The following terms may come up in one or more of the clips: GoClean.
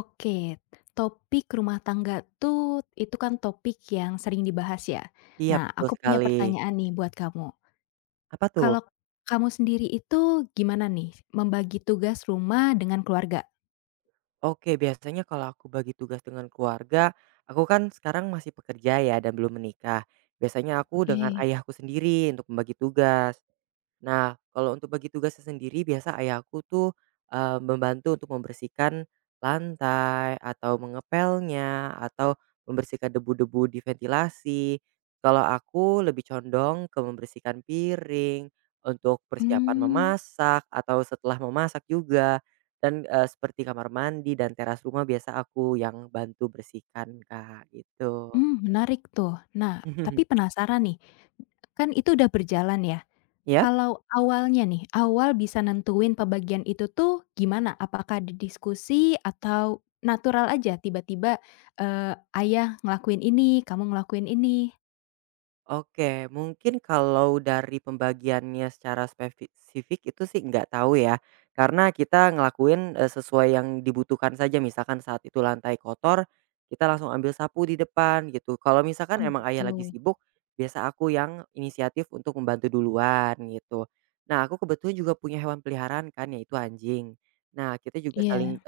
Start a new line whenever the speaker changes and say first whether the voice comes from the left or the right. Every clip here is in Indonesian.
left: Oke, topik rumah tangga tuh, itu kan topik yang sering dibahas ya.
right: Iya
left: Nah,
right: betul
left: aku punya
right: sekali.
left: pertanyaan nih buat kamu.
right: Apa
left: Kalau
right: tuh?
left: kamu sendiri itu gimana nih membagi tugas rumah dengan keluarga?
right: Oke, biasanya kalau aku bagi tugas dengan keluarga, aku kan sekarang masih pekerja ya dan belum menikah. Biasanya aku dengan
left: Oke,
right: ayahku sendiri untuk membagi tugas. Nah, kalau untuk bagi tugasnya sendiri biasa ayahku tuh, membantu untuk membersihkan lantai atau mengepelnya atau membersihkan debu-debu di ventilasi. Kalau aku lebih condong ke membersihkan piring, untuk persiapan
left: mmm,
right: memasak atau setelah memasak juga. Dan, seperti kamar mandi dan teras rumah biasa aku yang bantu bersihkan, Kak, gitu.
left: menarik tuh. Nah, tapi penasaran nih, kan itu udah berjalan ya?
right: Ya?
left: Kalau awalnya nih, awal bisa nentuin pembagian itu tuh gimana? Apakah didiskusi atau natural aja tiba-tiba, ayah ngelakuin ini, kamu ngelakuin ini?
right: Oke, mungkin kalau dari pembagiannya secara spesifik itu sih nggak tahu ya. Karena kita ngelakuin, sesuai yang dibutuhkan saja. Misalkan saat itu lantai kotor, kita langsung ambil sapu di depan gitu. Kalau misalkan
left: Oh
right: emang
left: gitu,
right: ayah lagi sibuk, biasa aku yang inisiatif untuk membantu duluan gitu. Nah, aku kebetulan juga punya hewan peliharaan kan, yaitu anjing. Nah, kita juga saling,
left: iya.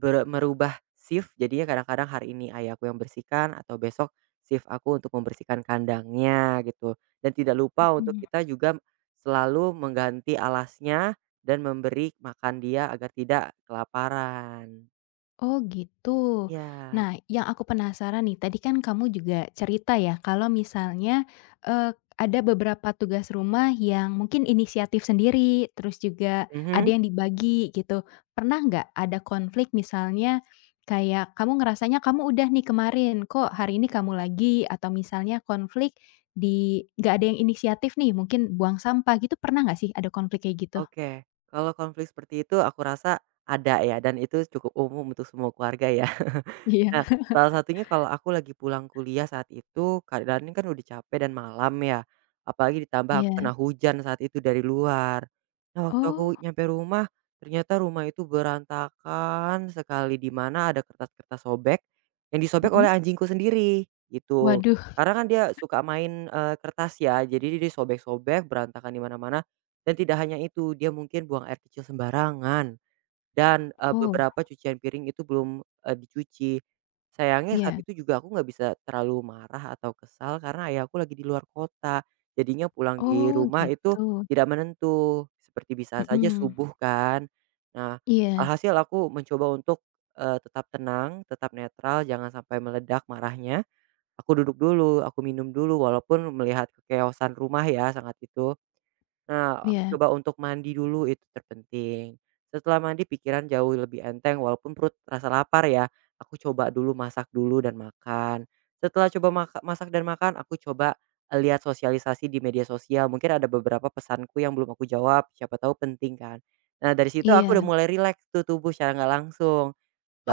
right: Merubah shift jadinya kadang-kadang hari ini ayahku yang bersihkan atau besok shift aku untuk membersihkan kandangnya gitu, dan tidak lupa untuk
left: Mhm.
right: kita juga selalu mengganti alasnya dan memberi makan dia agar tidak kelaparan.
left: Oh gitu.
right: Ya.
left: Nah, yang aku penasaran nih, tadi kan kamu juga cerita ya, kalau misalnya eee, ada beberapa tugas rumah yang mungkin inisiatif sendiri, terus juga ada
right: Mhm.
left: yang dibagi gitu. Pernah nggak ada konflik misalnya kayak kamu ngerasanya kamu udah nih kemarin, kok hari ini kamu lagi, atau misalnya konflik di nggak ada yang inisiatif nih, mungkin buang sampah gitu, pernah nggak sih ada konflik kayak gitu?
right: Oke. Kalau konflik seperti itu aku rasa ada ya dan itu cukup umum untuk semua keluarga ya.
left: Iya.
right: Nah, salah satunya kalau aku lagi pulang kuliah saat itu, keadaannya kan udah capek dan malam ya, apalagi ditambah aku kena
left: Iya.
right: hujan saat itu dari luar. Nah, waktu aku
left: Oh,
right: nyampe rumah, ternyata rumah itu berantakan sekali, di mana ada kertas-kertas sobek yang disobek
left: mhm.
right: oleh anjingku sendiri, gitu.
left: Waduh.
right: Karena kan dia suka main, kertas ya, jadi dia sobek-sobek, berantakan di mana-mana, dan tidak hanya itu, dia mungkin buang air kecil sembarangan. Dan,
left: Oh,
right: beberapa cucian piring itu belum, dicuci. Sayangnya saat
left: iya.
right: itu juga aku nggak bisa terlalu marah atau kesal karena ayahku lagi di luar kota, jadinya pulang di
left: Oh
right: rumah itu
left: gitu,
right: tidak menentu, seperti bisa saja
left: mhm,
right: subuh kan. Nah,
left: iya
right: alhasil aku mencoba untuk, tetap tenang, tetap netral, jangan sampai meledak marahnya. Aku duduk dulu, aku minum dulu, walaupun melihat kekeosan rumah ya sangat itu. Nah, aku
left: iya
right: coba untuk mandi dulu itu terpenting. Setelah mandi pikiran jauh lebih enteng walaupun perut rasa lapar ya, aku coba dulu masak dulu dan makan. Setelah coba maka masak dan makan, aku coba, lihat sosialisasi di media sosial, mungkin ada beberapa pesanku yang belum aku jawab, siapa tahu penting kan. Nah, dari situ
left: iya,
right: aku udah mulai rileks tuh tubuh secara nggak langsung.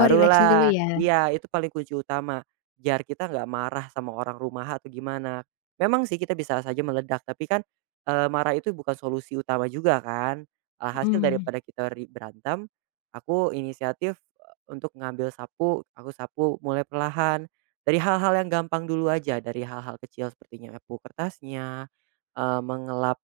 left: oh rileks dulu ya,
right: iya, itu paling kunci utama, biar kita nggak marah sama orang rumah atau gimana. Memang sih kita bisa saja meledak, tapi kan, marah itu bukan solusi utama juga kan. Alhasil
left: mhm,
right: daripada kita berantem, aku inisiatif, untuk ngambil sapu, aku sapu mulai perlahan, dari hal-hal yang gampang dulu aja, dari hal-hal kecil seperti nyapu kertasnya, mengelap,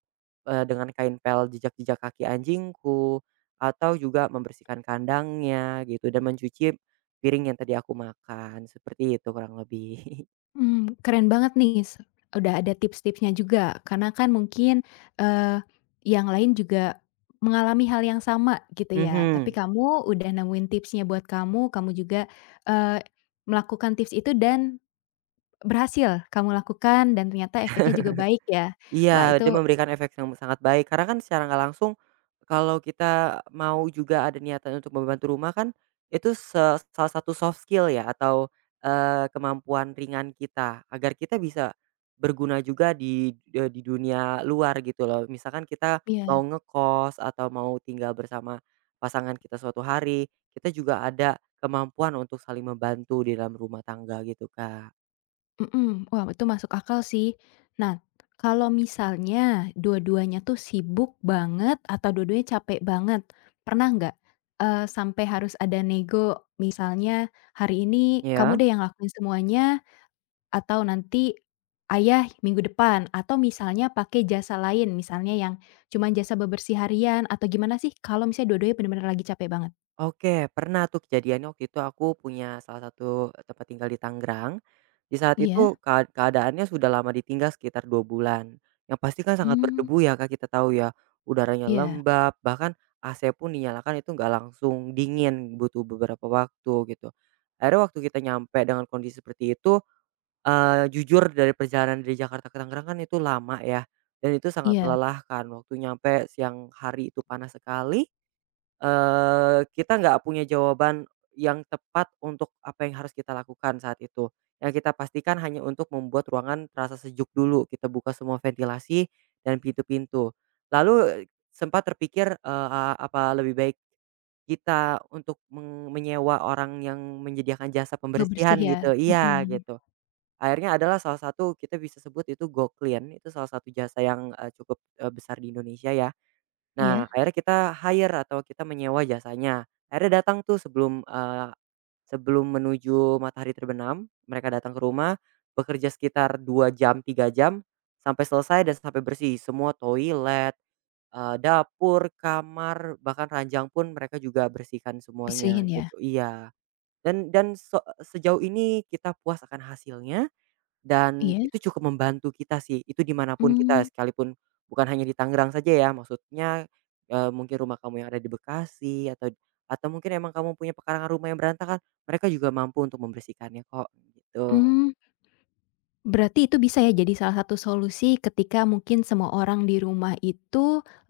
right: dengan kain pel jejak-jejak kaki anjingku. Atau juga membersihkan kandangnya gitu dan mencuci piring yang tadi aku makan, seperti itu kurang lebih.
left: keren banget nih udah ada tips-tipsnya juga karena kan mungkin, eee, yang lain juga mengalami hal yang sama gitu ya tapi
right: Mhm.
left: kamu udah nemuin tipsnya buat kamu, kamu juga, eee, melakukan tips itu dan berhasil kamu lakukan dan ternyata efeknya juga baik ya. Wah,
right: Iya, dia
left: itu
right: memberikan efek yang sangat baik karena kan secara nggak langsung kalau kita mau juga ada niatan untuk membantu rumah kan itu salah satu soft skill ya atau, kemampuan ringan kita agar kita bisa berguna juga di dunia luar gitu loh. Misalkan kita mau
left: iya.
right: ngekos atau mau tinggal bersama pasangan kita suatu hari, kita juga ada kemampuan untuk saling membantu di dalam rumah tangga gitu, Kak.
left: Mhm, wah itu masuk akal sih. Nah, kalau misalnya dua-duanya tuh sibuk banget atau dua-duanya capek banget, pernah nggak, sampai harus ada nego misalnya, "Hari ini kamu
right: Ya.
left: deh yang lakuin semuanya," atau nanti, "Ayah minggu depan," atau misalnya pakai jasa lain, misalnya yang cuman jasa bebersih harian atau gimana sih kalau misalnya dua-duanya benar-benar lagi capek banget?
right: Oke, pernah tuh kejadiannya waktu itu aku punya salah satu tempat tinggal di Tangerang. Di saat itu
left: Iya?
right: keadaannya sudah lama ditinggal sekitar 2 bulan. Yang pasti kan sangat
left: Hmm,
right: berdebu ya Kak, kita tahu ya. Udaranya
left: iya
right: lembab, bahkan AC pun dinyalakan itu nggak langsung dingin, butuh beberapa waktu gitu. Akhirnya waktu kita nyampe dengan kondisi seperti itu, jujur dari perjalanan dari Jakarta ke Tangerang kan itu lama ya, dan itu sangat
left: iya,
right: melelahkan. Waktu nyampe siang hari itu panas sekali. Kita nggak punya jawaban yang tepat untuk apa yang harus kita lakukan saat itu. Yang kita pastikan hanya untuk membuat ruangan terasa sejuk dulu, kita buka semua ventilasi dan pintu-pintu. Lalu sempat terpikir, apa lebih baik kita untuk menyewa orang yang menyediakan jasa
left: bebersih
right: pembersihan
left: ya?
right: gitu iya,
left: Mhm,
right: gitu. Akhirnya adalah salah satu kita bisa sebut itu GoClean, itu salah satu jasa yang, cukup, besar di Indonesia ya.
left: iya?
right: Nah, akhirnya kita hire atau kita menyewa jasanya. Akhirnya datang tuh sebelum, sebelum menuju matahari terbenam, mereka datang ke rumah, bekerja sekitar 2 jam, 3 jam, sampai selesai dan sampai bersih. Semua toilet, dapur, kamar, bahkan ranjang pun mereka juga bersihkan semuanya
left: Bersihin ya?
right: gitu iya. Dan sejauh ini kita puas akan hasilnya. Dan
left: Iya?
right: itu cukup membantu kita sih, itu dimanapun kita,
left: Mmm,
right: sekalipun bukan hanya di Tangerang saja ya, maksudnya, mungkin rumah kamu yang ada di Bekasi atau atau mungkin emang kamu punya pekarangan rumah yang berantakan, mereka juga mampu untuk membersihkannya kok, gitu.
left: mmm, berarti itu bisa ya jadi salah satu solusi ketika mungkin semua orang di rumah itu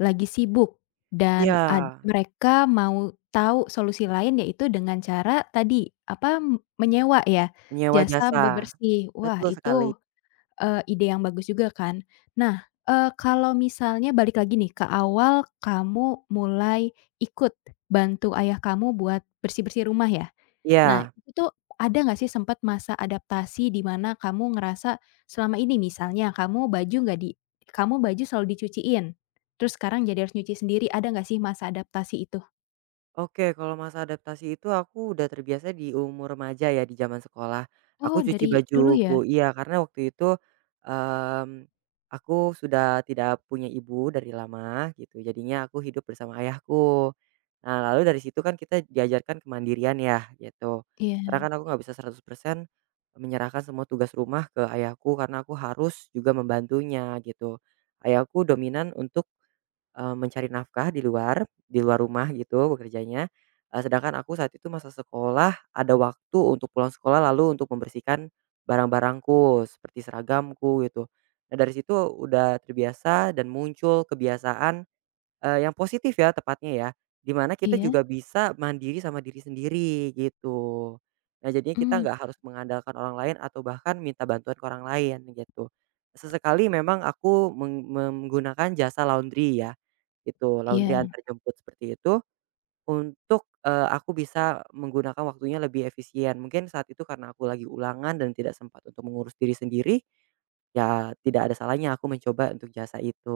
left: lagi sibuk dan
right: Iya,
left: mereka mau tahu solusi lain yaitu dengan cara tadi, apa, menyewa ya,
right: menyewa
left: jasa
right: jasa,
left: bebersih. Wah,
right: betul
left: itu
right: sekali.
left: Ide yang bagus juga kan. Nah, kalau misalnya balik lagi nih ke awal kamu mulai ikut bantu ayah kamu buat bersih-bersih rumah ya. Nah,
right: Iya.
left: itu ada nggak sih sempat masa adaptasi di mana kamu ngerasa selama ini misalnya kamu baju nggak di kamu baju selalu dicuciin, terus sekarang jadi harus nyuci sendiri, ada nggak sih masa adaptasi itu?
right: Oke, kalau masa adaptasi itu aku udah terbiasa di umur remaja ya, di zaman sekolah. Aku
left: Oh,
right: cuci
left: dari dulu ya?
right: bajuku iya, karena waktu itu, mmm, aku sudah tidak punya ibu dari lama gitu, jadinya aku hidup bersama ayahku. Nah, lalu dari situ kan kita diajarkan kemandirian ya, gitu. Karena
left: Iya
right: kan aku nggak bisa 100% menyerahkan semua tugas rumah ke ayahku, karena aku harus juga membantunya gitu. Ayahku dominan untuk mencari nafkah di luar rumah gitu bekerjanya, sedangkan aku saat itu masa sekolah ada waktu untuk pulang sekolah lalu untuk membersihkan barang-barangku seperti seragamku gitu. Nah dari situ udah terbiasa dan muncul kebiasaan yang positif ya tepatnya ya, dimana kita
left: iya,
right: juga bisa mandiri sama diri sendiri gitu. Nah jadinya kita
left: mmm,
right: nggak harus mengandalkan orang lain atau bahkan minta bantuan ke orang lain gitu. Sesekali memang aku menggunakan jasa laundry ya, gitu. Laundry
left: iya.
right: antar jemput seperti itu untuk, aku bisa menggunakan waktunya lebih efisien. Mungkin saat itu karena aku lagi ulangan dan tidak sempat untuk mengurus diri sendiri, ya tidak ada salahnya aku mencoba untuk jasa itu.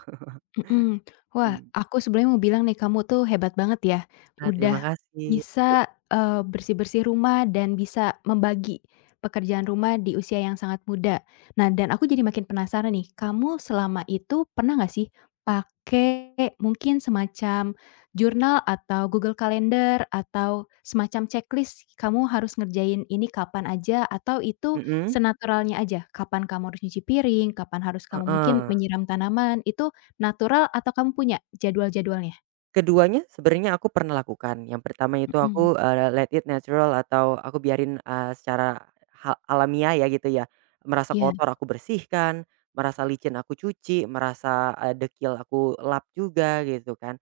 left: Mhm. Wah,
right: Mhm.
left: aku sebenarnya mau bilang nih, kamu tuh hebat banget ya,
right: Ah, terima
left: udah
right: kasih.
left: bisa, bersih-bersih rumah dan bisa membagi pekerjaan rumah di usia yang sangat muda. Nah, dan aku jadi makin penasaran nih, kamu selama itu pernah nggak sih pakai mungkin semacam jurnal atau Google Calendar atau semacam checklist, kamu harus ngerjain ini kapan aja atau itu
right: Mhm.
left: senaturalnya aja? Kapan kamu harus nyuci piring, kapan harus kamu mungkin
right: Heeh.
left: menyiram tanaman, itu natural atau kamu punya jadwal-jadwalnya?
right: Keduanya sebenarnya aku pernah lakukan. Yang pertama itu
left: Mhm,
right: aku, let it natural atau aku biarin, secara alamiah ya gitu ya. Merasa
left: iya,
right: kotor aku bersihkan, merasa licin aku cuci, merasa, dekil aku lap juga gitu kan.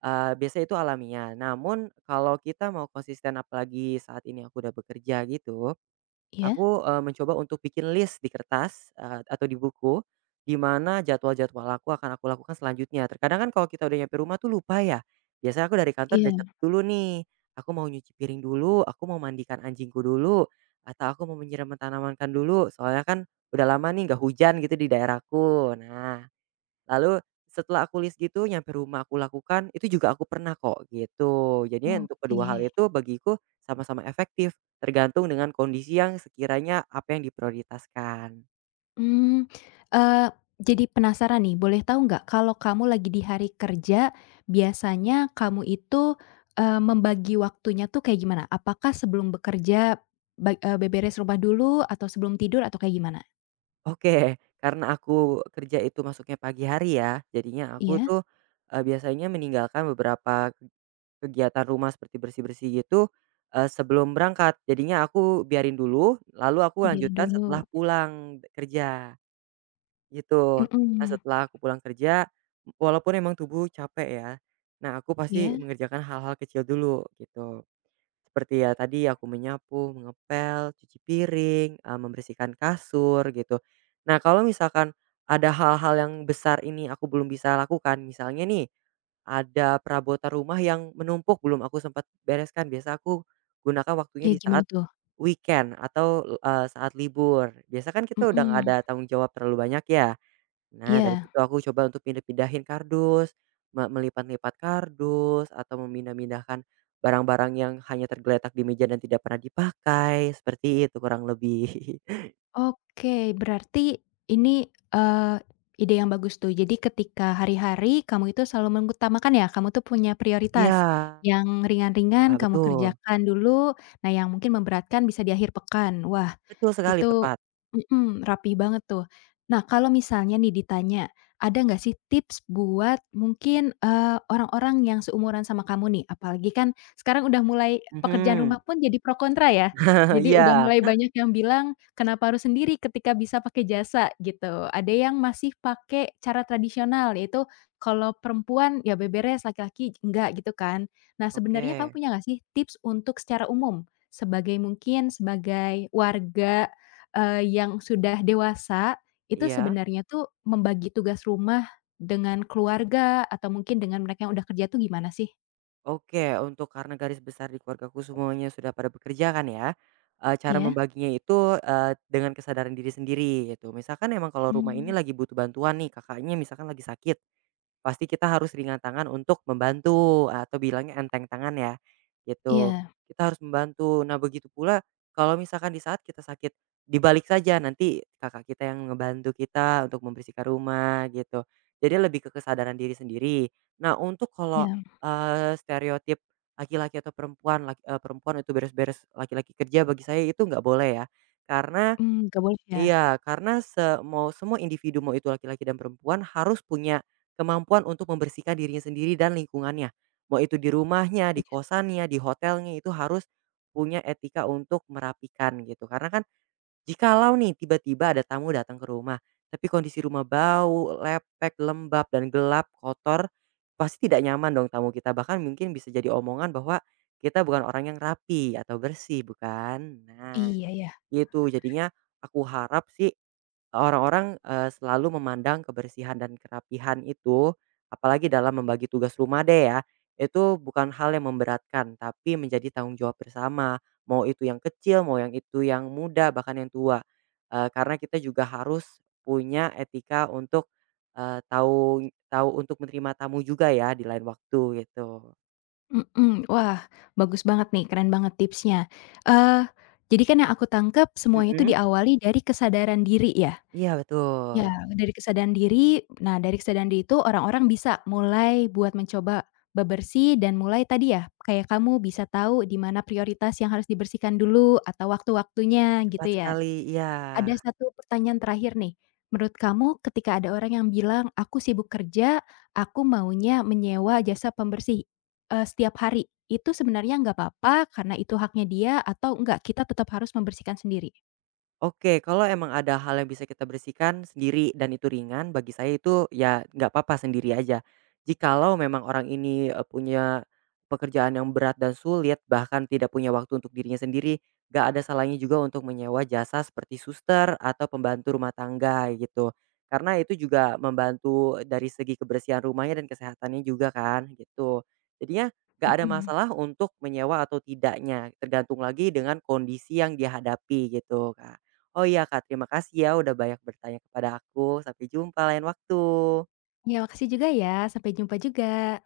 right: Biasanya itu alamiah. Namun kalau kita mau konsisten apalagi saat ini aku udah bekerja gitu.
left: iya?
right: Aku, mencoba untuk bikin list di kertas, atau di buku, di mana jadwal-jadwal aku akan aku lakukan selanjutnya. Terkadang kan kalau kita udah nyampe rumah tuh lupa ya, biasanya aku dari kantor
left: Iya,
right: udah catat dulu nih, aku mau nyuci piring dulu, aku mau mandikan anjingku dulu, atau aku mau menyiram tanamankan dulu, soalnya kan udah lama nih nggak hujan gitu di daerahku. Nah, lalu setelah aku list gitu nyampe rumah aku lakukan, itu juga aku pernah kok gitu. Jadi untuk
left: oke.
right: kedua hal itu bagiku sama-sama efektif, tergantung dengan kondisi yang sekiranya apa yang diprioritaskan.
left: Mmm, eee, jadi penasaran nih, boleh tahu nggak kalau kamu lagi di hari kerja, biasanya kamu itu, membagi waktunya tuh kayak gimana? Apakah sebelum bekerja beberes rumah dulu atau sebelum tidur atau kayak gimana?
right: Oke, karena aku kerja itu masuknya pagi hari ya, jadinya aku
left: Iya?
right: tuh, biasanya meninggalkan beberapa kegiatan rumah seperti bersih-bersih gitu, sebelum berangkat. Jadinya aku biarin dulu, lalu aku
left: Oh, biarin
right: lanjutkan setelah
left: dulu,
right: pulang kerja. Gitu. Nah,
left: mhm,
right: setelah aku pulang kerja, walaupun emang tubuh capek ya, nah aku pasti
left: iya?
right: mengerjakan hal-hal kecil dulu gitu. Seperti ya tadi aku menyapu, mengepel, cuci piring, membersihkan kasur gitu. Nah, kalau misalkan ada hal-hal yang besar ini aku belum bisa lakukan, misalnya nih, ada perabotan rumah yang menumpuk belum aku sempat bereskan, biasa aku gunakan waktunya
left: Iya
right: di saat
left: gimana tuh?
right: weekend atau, saat libur. Biasa kan kita udah nggak
left: Mhm.
right: ada tanggung jawab terlalu banyak ya. Nah, dari
left: Iya.
right: situ aku coba untuk pindah-pindahin kardus, melipat-lipat kardus, atau memindah-mindahkan barang-barang yang hanya tergeletak di meja dan tidak pernah dipakai, seperti itu kurang lebih.
left: Oke, berarti ini, eee, ide yang bagus tuh. Jadi ketika hari-hari kamu itu selalu mengutamakan ya, kamu tuh punya
right: Iya,
left: prioritas. Yang ringan-ringan
right: ah,
left: kamu
right: betul.
left: kerjakan dulu, nah yang mungkin memberatkan bisa di akhir pekan. Wah,
right: Betul sekali,
left: itu
right: tepat.
left: mhm, rapi banget tuh. Nah, kalau misalnya nih ditanya, ada nggak sih tips buat mungkin, orang-orang yang seumuran sama kamu nih? Apalagi kan sekarang udah mulai pekerjaan
right: Mhm,
left: rumah pun jadi pro kontra ya. Jadi udah
right: iya.
left: mulai banyak yang bilang, "Kenapa harus sendiri ketika bisa pakai jasa?" Gitu. Ada yang masih pakai cara tradisional, yaitu kalau perempuan ya beberes, laki-laki enggak gitu kan. Nah, sebenarnya kamu
right: Oke,
left: punya nggak sih tips untuk secara umum, sebagai mungkin sebagai warga yang sudah dewasa, itu
right: iya.
left: sebenarnya tuh membagi tugas rumah dengan keluarga atau mungkin dengan mereka yang udah kerja tuh gimana sih?
right: Oke, untuk karena garis besar di keluargaku semuanya sudah pada bekerja kan ya, cara
left: Iya?
right: membaginya itu, dengan kesadaran diri sendiri gitu. Misalkan emang kalau rumah ini
left: Mmm.
right: lagi butuh bantuan nih, kakaknya misalkan lagi sakit. Pasti kita harus ringan tangan untuk membantu atau bilangnya enteng tangan ya, gitu.
left: Iya
right: Kita harus membantu. Nah, begitu pula kalau misalkan di saat kita sakit, dibalik saja nanti kakak kita yang ngebantu kita untuk membersihkan rumah gitu. Jadi lebih ke kesadaran diri sendiri. Nah, untuk kalau,
left: iya.
right: stereotip laki-laki atau perempuan perempuan itu beres-beres, laki-laki kerja bagi saya itu nggak boleh ya. Karena
left: Nggak boleh ya?
right: Iya, karena mau semua individu, mau itu laki-laki dan perempuan harus punya kemampuan untuk membersihkan dirinya sendiri dan lingkungannya. Mau itu di rumahnya, di
left: Setuju.
right: kosannya, di hotelnya itu harus punya etika untuk merapikan gitu. Karena kan jikalau nih tiba-tiba ada tamu datang ke rumah, tapi kondisi rumah bau, lepek, lembab dan gelap, kotor, pasti tidak nyaman dong tamu kita. Bahkan mungkin bisa jadi omongan bahwa kita bukan orang yang rapi atau bersih, bukan? Nah,
left: Iya ya.
right: itu jadinya aku harap sih orang-orang, selalu memandang kebersihan dan kerapihan itu, apalagi dalam membagi tugas rumah deh ya, itu bukan hal yang memberatkan, tapi menjadi tanggung jawab bersama. Mau itu yang kecil, mau yang itu yang muda, bahkan yang tua. Karena kita juga harus punya etika untuk, tahu tahu untuk menerima tamu juga ya di lain waktu gitu.
left: Mhm. Wah, bagus banget nih, keren banget tipsnya. Eee, jadi kan yang aku tangkap semuanya itu
right: Mhm,
left: diawali dari kesadaran diri ya?
right: iya
left: Ya,
right: betul,
left: dari kesadaran diri, nah dari kesadaran diri itu orang-orang bisa mulai buat mencoba bebersih dan mulai tadi ya, kayak kamu bisa tahu di mana prioritas yang harus dibersihkan dulu atau waktu-waktunya
right: tepat
left: gitu ya.
right: sekali, iya.
left: Ada satu pertanyaan terakhir nih, menurut kamu ketika ada orang yang bilang, "Aku sibuk kerja, aku maunya menyewa jasa pembersih, setiap hari." Itu sebenarnya nggak apa-apa karena itu haknya dia atau enggak, kita tetap harus membersihkan sendiri?
right: Oke, kalau emang ada hal yang bisa kita bersihkan sendiri dan itu ringan, bagi saya itu ya nggak apa-apa sendiri aja. Jikalau memang orang ini punya pekerjaan yang berat dan sulit, bahkan tidak punya waktu untuk dirinya sendiri, nggak ada salahnya juga untuk menyewa jasa seperti suster atau pembantu rumah tangga gitu. Karena itu juga membantu dari segi kebersihan rumahnya dan kesehatannya juga kan gitu. Jadinya nggak ada
left: Mhm.
right: masalah untuk menyewa atau tidaknya, tergantung lagi dengan kondisi yang dihadapi gitu Kak. Oh iya Kak, terima kasih ya udah banyak bertanya kepada aku. Sampai jumpa lain waktu.
left: Ya makasih juga ya, sampai jumpa juga.